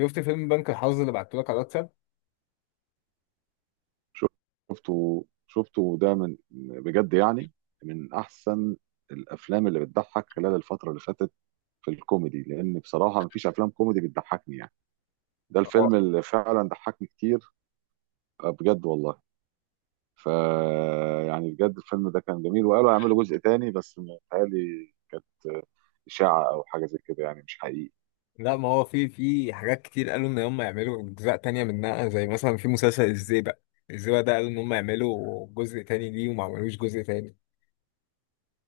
شفت فيلم بنك الحظ اللي بعتهولك على الواتساب. شفته ده من، بجد يعني، من احسن الافلام اللي بتضحك خلال الفتره اللي فاتت في الكوميدي، لان بصراحه مفيش افلام كوميدي بتضحكني يعني. ده الفيلم اللي فعلا ضحكني كتير. بجد والله. ف يعني بجد الفيلم ده كان جميل، وقالوا هيعملوا جزء تاني بس متهيألي كانت اشاعه او حاجه زي كده، يعني مش حقيقي. لا، ما هو في حاجات كتير قالوا ان هم يعملوا اجزاء تانية منها، زي مثلا في مسلسل الزيبق ده. قالوا ان هم يعملوا جزء تاني ليه وما عملوش جزء تاني،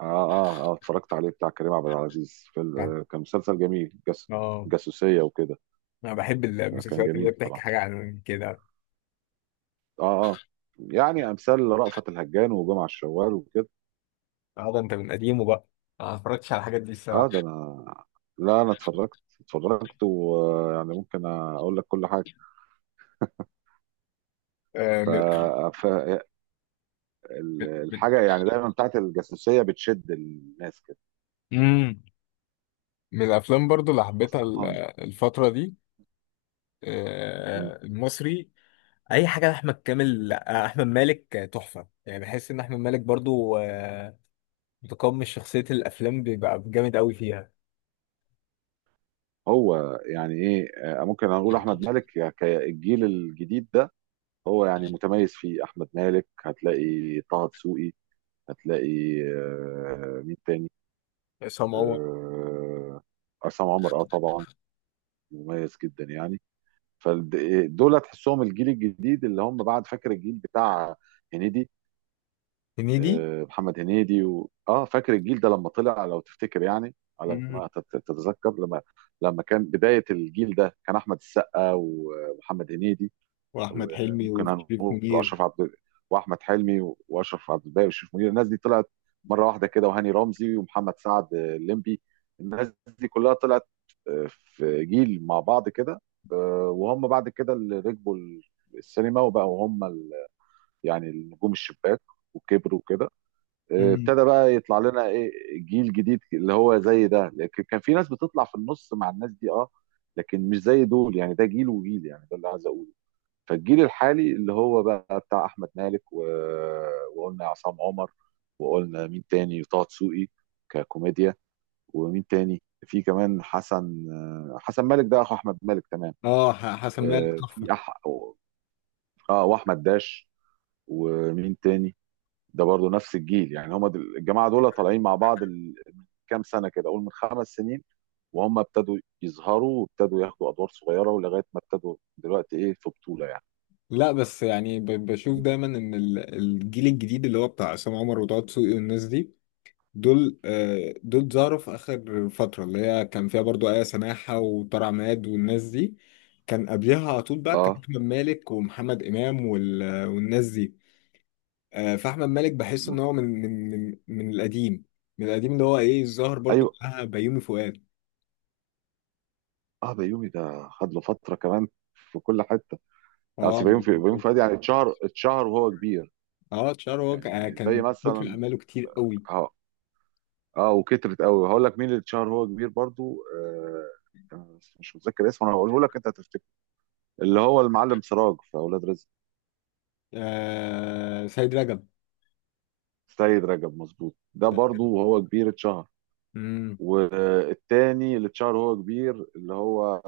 اه اه اه، اتفرجت عليه، بتاع كريم عبد العزيز. فيلم، يعني. كان مسلسل جميل، اه، جاسوسيه وكده. انا بحب كان المسلسلات اللي جميل هي بتحكي بصراحه. حاجة عن كده. اه اه. يعني امثال رأفت الهجان وجمع الشوال وكده. اه، ده انت من قديمه بقى. انا ما اتفرجتش على الحاجات دي، اه الصراحة. ده انا، لا انا اتفرجت ويعني ممكن اقول لك كل حاجه. آه ف... من ف... ال- من من الحاجه يعني دايما بتاعت الجاسوسيه بتشد الناس كده، مم. من الافلام برضو اللي حبيتها خاصه. الفترة دي، مم. المصري، اي حاجه لاحمد كامل، احمد مالك، تحفه. يعني بحس ان احمد مالك برضو، متقمص شخصيه الافلام، بيبقى جامد قوي فيها. هو يعني ايه، ممكن اقول احمد مالك، الجيل الجديد ده هو يعني متميز فيه. احمد مالك، هتلاقي طه دسوقي، هتلاقي مين تاني، عصام عمر. آه، عصام عمر. اه طبعا، مميز جدا يعني. فدول تحسهم الجيل الجديد، اللي هم بعد، فاكر الجيل بتاع هنيدي، هنيدي. محمد هنيدي و... اه فاكر الجيل ده لما طلع، لو تفتكر يعني، على مم. ما تتذكر، لما لما كان بداية الجيل ده، كان احمد السقا ومحمد هنيدي، واحمد حلمي وممكن وشريف هنقول اشرف منير. عبد، واحمد حلمي واشرف عبد الباقي وشريف منير. الناس دي طلعت مره واحده كده، وهاني رمزي ومحمد سعد الليمبي. الناس دي كلها طلعت في جيل مع بعض كده. وهم بعد كده اللي ركبوا السينما، وبقوا هم يعني النجوم الشباك، وكبروا كده. مم. ابتدى بقى يطلع لنا ايه، جيل جديد اللي هو زي ده، لكن كان في ناس بتطلع في النص مع الناس دي اه، لكن مش زي دول يعني. ده جيل وجيل، يعني ده اللي عايز اقوله. فالجيل الحالي اللي هو بقى بتاع احمد مالك وقلنا عصام عمر، وقلنا مين تاني، طه دسوقي، ككوميديا، ومين تاني، في كمان حسن، حسن مالك ده اخو احمد مالك، تمام. اه، حسن مالك آه، تحفه. في أح... اه واحمد داش، ومين تاني، ده برضو نفس الجيل، يعني هم الجماعه دول طالعين مع بعض من كام سنه كده، قول من خمس سنين، وهم ابتدوا يظهروا وابتدوا ياخدوا ادوار صغيره، ولغايه ما ابتدوا دلوقتي ايه، في بطوله يعني. لا، بس يعني، بشوف دايما ان الجيل الجديد اللي هو بتاع عصام عمر وطه دسوقي والناس دي. دول ظهروا في اخر فتره اللي هي كان فيها برضو ايه، سماحه وطارق عماد والناس دي. كان قبلها على طول بقى كان اه. احمد مالك ومحمد امام والناس دي. فاحمد مالك بحس مم. ان هو من القديم اللي هو ايه، الظاهر برضو ايوه. بتاع بيومي فؤاد. اه بيومي ده خد له فتره كمان، في كل حته. يعني اه، أصل بيومي، في بيومي بيومي فؤاد. فؤاد يعني اتشهر وهو كبير. اه، اتشهر هو، يعني زي كان فكر مثلا، اعماله كتير قوي. اه. اه وكترت قوي. هقول لك مين اللي اتشهر وهو كبير برضو، أنا بس مش متذكر اسمه، انا هقوله لك انت هتفتكر، اللي هو المعلم سراج في اولاد رزق. سيد رجب. سيد رجب، مظبوط، ده سيد رجب. برضو وهو كبير اتشهر. امم. والتاني اللي اتشهر وهو كبير، اللي هو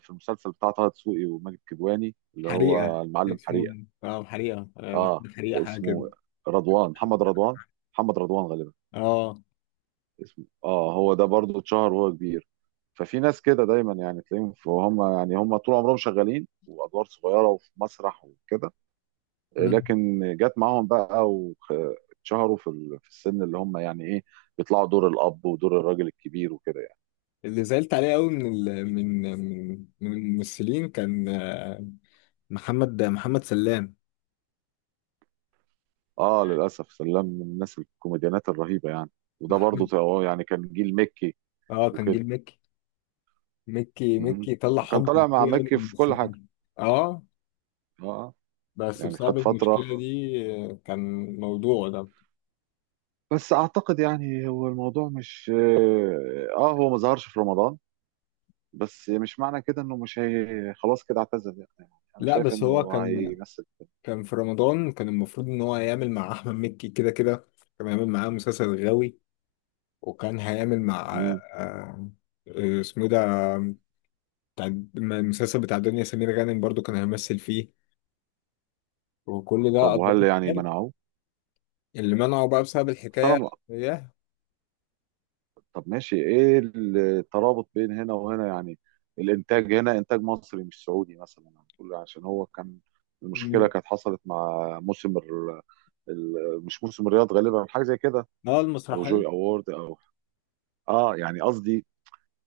في المسلسل بتاع طه دسوقي وماجد كدواني، اللي حريقه. هو المعلم اسمه حريق. إيه؟ اه حريقه، اه محمد حريقه، حاجه كده. اسمه رضوان، محمد رضوان، محمد رضوان غالبا اه. اسمه. اه هو ده برضه اتشهر وهو كبير. ففي ناس كده دايما يعني تلاقيهم، فهم يعني هم طول عمرهم شغالين، وادوار صغيره وفي مسرح وكده، مم. لكن جت معاهم بقى، واتشهروا في في السن اللي هم يعني ايه، بيطلعوا دور الاب ودور الراجل الكبير وكده يعني. اللي زعلت عليه قوي من ال... من من من الممثلين كان، محمد سلام. اه للاسف، سلام من الناس الكوميديانات الرهيبه يعني. وده برضه محمد، يعني كان جيل مكي اه كان وكده. جيل مكي. مكي مهم. مكي طلع وكان حقد طالع مع كتير قوي من مكي في كل حاجه. الممثلين. اه. اه بس يعني بسبب خد فترة. المشكلة دي، كان موضوع ده. بس أعتقد يعني هو الموضوع، مش آه هو ما ظهرش في رمضان، بس مش معنى كده إنه مش، هي خلاص كده اعتزل يعني. أنا لا، شايف بس هو إنه كان هيمثل. كان في رمضان. كان المفروض ان هو هيعمل مع احمد مكي، كده كده. كان هيعمل معاه مسلسل غاوي. وكان هيعمل مع، مم. اسمه إيه ده، بتاع المسلسل بتاع دنيا سمير غانم، برضو كان هيمثل فيه. وكل ده طب أدوار وهل يعني مشتركة. منعوه؟ اللي منعه بقى بسبب بس أنا الحكاية. م- ياه. طب ماشي، إيه الترابط بين هنا وهنا يعني؟ الإنتاج هنا إنتاج مصري مش سعودي مثلا هنقول، عشان هو كان المشكلة م- كانت حصلت مع موسم مش موسم الرياض غالبا، حاجة زي كده، اه أو المسرحية. جوي أوورد أو اه. يعني قصدي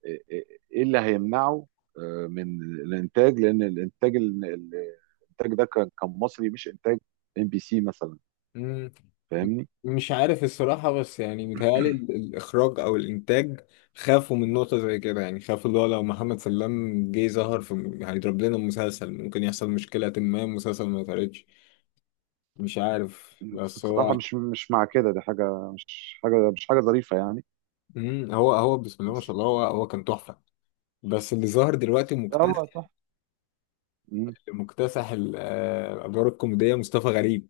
ايه اللي هيمنعه من الانتاج، لان الانتاج الانتاج ده كان، كان مصري، مش انتاج ام بي سي مثلا، مم. فاهمني. مش عارف الصراحة، بس يعني متهيألي الإخراج أو الإنتاج خافوا من نقطة زي كده، يعني خافوا اللي هو لو محمد سلام جه ظهر هيضرب لنا المسلسل، ممكن يحصل مشكلة ما المسلسل ما يتعرضش. مش عارف، بس بس هو. بصراحه مش مع كده، دي حاجه مش حاجه مش حاجه ظريفه يعني. مم. هو بسم الله ما بس شاء الله، هو كان تحفة. بس اللي ظهر دلوقتي هو مكتسح. تحفة. مم. مكتسح الادوار الكوميديه، مصطفى غريب.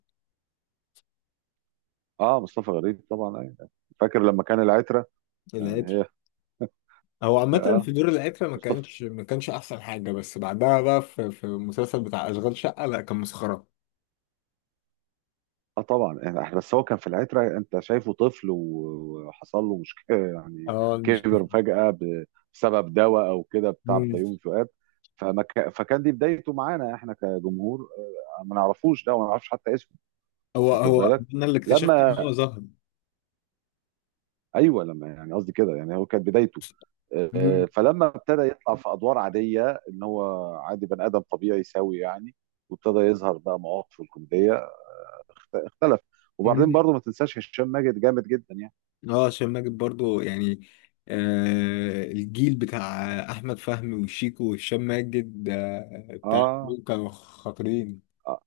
اه مصطفى غريب طبعا، أيوة. فاكر لما كان العترة يعني، العتر. هي هو عامه، اه، في دور العتر، ما مصطفى، كانش ما كانش احسن حاجه، بس بعدها بقى في المسلسل بتاع اشغال شقه، لا، كان مسخره. اه طبعا. يعني بس هو كان في العترة، انت شايفه طفل وحصل له مشكلة يعني، اه، مش. كبر فجأة بسبب دواء او كده بتاع مم. بيومي فؤاد. فكان دي بدايته معانا احنا كجمهور، ما نعرفوش ده وما نعرفش حتى اسمه، هو واخد هو بالك، انا اللي اكتشفت ان لما، هو ظهر. ايوه لما، يعني قصدي كده، يعني هو كانت بدايته، مم. فلما ابتدى يطلع في ادوار عادية ان هو عادي، بني ادم طبيعي سوي يعني، وابتدى يظهر بقى مواقفه الكوميدية، اختلف. وبعدين مم. برضه ما تنساش هشام ماجد، جامد جدا يعني. اه، هشام ماجد برضو يعني. الجيل بتاع احمد فهمي وشيكو وهشام ماجد، بتاع، اه دول كانوا خاطرين. آه،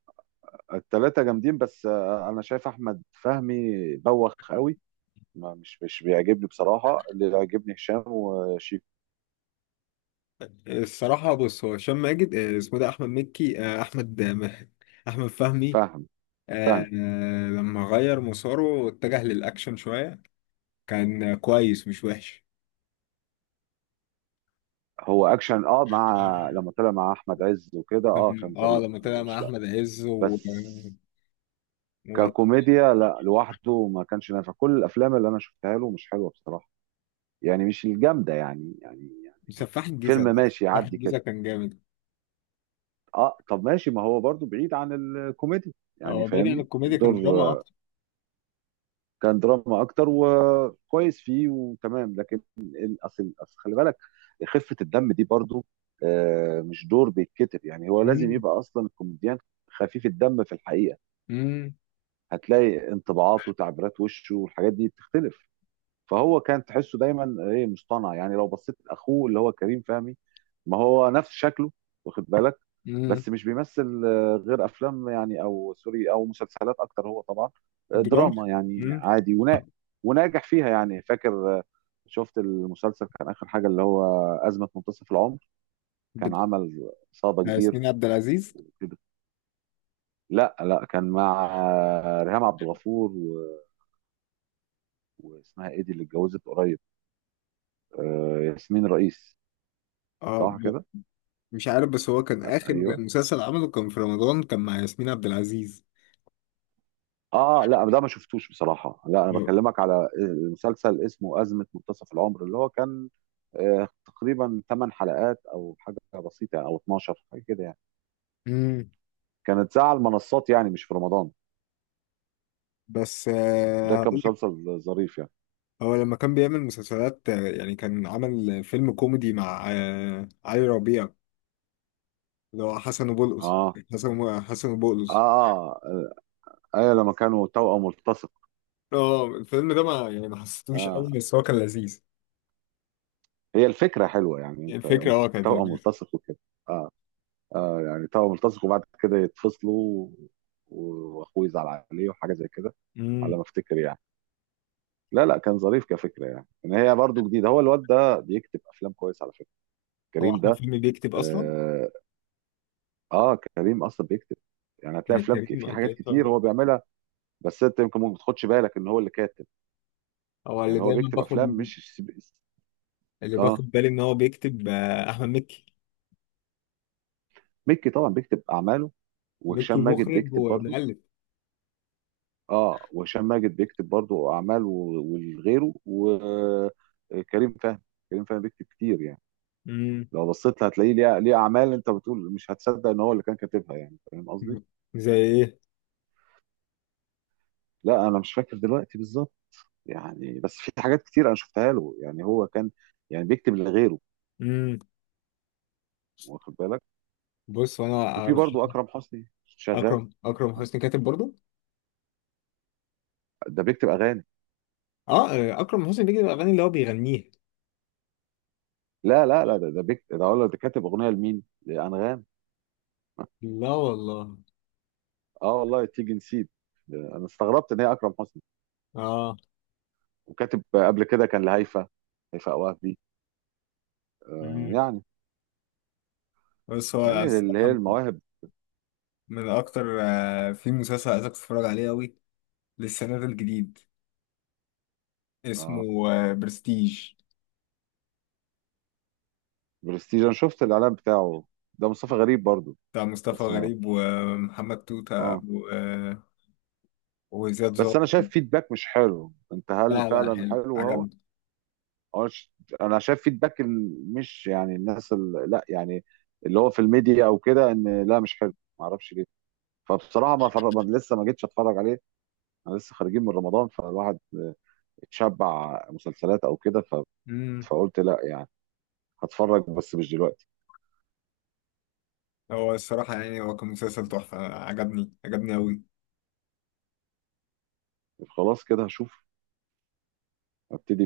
التلاتة جامدين، بس انا شايف احمد فهمي بوخ قوي، ما مش بيعجبني بصراحة. اللي بيعجبني هشام وشيك، الصراحة، بص، هو هشام ماجد، اسمه ده أحمد مكي، أحمد، أحمد فهمي. فهم، فهم. لما غير مساره واتجه للأكشن شوية. كان، كويس، مش وحش. هو اكشن اه، مع لما طلع مع احمد عز وكده اه، كان ظريف لما انا ما طلع مع بقولش لا، أحمد عز، بس و- ككوميديا لا، لوحده ما كانش نافع. كل الافلام اللي انا شفتها له مش حلوة بصراحة، يعني مش الجامدة يعني يعني يعني. وسفاح فيلم الجيزة، ده ماشي سفاح يعدي كده. الجيزة كان جامد. اه طب ماشي، ما هو برضو بعيد عن الكوميديا يعني، هو بعيد عن فاهمني، الكوميديا، كان الدور دراما أكتر. كان دراما اكتر، وكويس فيه وتمام، لكن اصل خلي بالك، خفه الدم دي برضو مش دور بيتكتب، يعني هو لازم مم. يبقى اصلا الكوميديان خفيف الدم في الحقيقه. مم. هتلاقي انطباعاته وتعبيرات وشه والحاجات دي بتختلف. فهو كان تحسه دايما ايه، مصطنع. يعني لو بصيت لاخوه اللي هو كريم فهمي، ما هو نفس شكله، واخد بالك، مم. بس مش بيمثل غير افلام يعني، او سوري او مسلسلات اكتر هو طبعا، دراما. دراما يعني مم. عادي، ونا وناجح فيها يعني. فاكر شفت المسلسل كان اخر حاجه، اللي هو ازمه منتصف العمر، كان بت- عمل صدى كبير ياسمين عبد العزيز. وكده. لا لا، كان مع ريهام عبد الغفور واسمها ايه دي اللي اتجوزت قريب، ياسمين رئيس، اه، صح كده. مش عارف، بس هو كان آخر ايوه. مسلسل عمله، كان في رمضان، كان مع ياسمين عبد العزيز. اه لا، ده ما شفتوش بصراحه. لا انا نعم. بكلمك على المسلسل اسمه ازمه منتصف العمر، اللي هو كان تقريبا 8 حلقات او حاجه بسيطه يعني، او 12 حاجه كده يعني، امم. كانت ساعه، على المنصات يعني مش في رمضان. بس، ده كان هقول لك. مسلسل ظريف يعني. هو لما كان بيعمل مسلسلات، يعني كان عمل فيلم كوميدي مع، علي ربيع، اللي هو حسن وبولقص. اه حسن وبولقص. اه اه، ايوه لما كانوا توأم ملتصق. اه. الفيلم ده، ما يعني، ما حسيتوش اه قوي، بس هو كان لذيذ. هي الفكره حلوه يعني، يعني انت الفكرة، كانت توأم لذيذة. ملتصق وكده. اه يعني توأم ملتصق، وبعد كده يتفصلوا، واخوه يزعل عليه وحاجه زي كده، على امم. ما افتكر يعني. لا لا، كان ظريف كفكره يعني، ان هي برضو جديده. هو الواد ده بيكتب افلام كويس على فكره، هو كريم احمد ده. فيلم بيكتب اصلا؟ اه, آه كريم اصلا بيكتب، يعني هتلاقي يعني افلام في كريم حاجات كريم كتير فهمي. هو بيعملها، بس انت يمكن ما بتاخدش بالك ان هو اللي كاتب، هو اللي يعني هو دايما بيكتب افلام باخد. مش الس- اللي اه باخد بالي ان هو بيكتب، احمد مكي. مكي طبعا بيكتب اعماله، ميكي وهشام ماجد مخرج بيكتب برضو. ومؤلف. اه وهشام ماجد بيكتب برضو اعمال وغيره، وكريم فهمي، كريم فهمي بيكتب كتير يعني. امم. لو بصيت هتلاقيه ليه اعمال انت بتقول مش هتصدق ان هو اللي كان كاتبها، يعني فاهم قصدي. زي ايه؟ لا انا مش فاكر دلوقتي بالظبط، يعني بس في حاجات كتير انا شفتها له، يعني هو كان يعني بيكتب لغيره، امم. واخد بالك. بص، انا وفي ارشح. برضه اكرم حسني شغال، اكرم حسني كاتب برضو. ده بيكتب اغاني. اه. اكرم حسني بيجي الاغاني اللي هو بيغنيها. لا ده ده بيكتب، ده اقول لك ده كاتب اغنيه لمين؟ لانغام. لا والله. اه والله، تيجي نسيت، انا استغربت ان هي اكرم حسني. اه. وكاتب قبل كده كان لهيفا، هيفاء وهبي، امم. يعني، بس هو يعني اللي هي الصراحة، المواهب. من اكتر، في مسلسل عايزك تتفرج عليه قوي، لسه نازل جديد، اه اسمه، برستيج، برستيج، انا شفت الاعلان بتاعه، ده مصطفى غريب برضه. بتاع مصطفى بس ما غريب ومحمد توتة اه. وزياد بس زوق. انا شايف فيدباك مش حلو، انت هل لا، لا، فعلا حلو، حلو هو؟ عجبني. اه انا شايف فيدباك مش يعني الناس لا يعني، اللي هو في الميديا او كده ان لا مش حلو، ما اعرفش ليه. فبصراحه ما لسه ما جيتش اتفرج عليه. انا لسه خارجين من رمضان، فالواحد اتشبع مسلسلات او كده، مم. فقلت لا يعني، هتفرج بس مش دلوقتي. هو الصراحة، يعني هو كان مسلسل تحفة، عجبني عجبني أوي. خلاص كده هشوف، ابتدي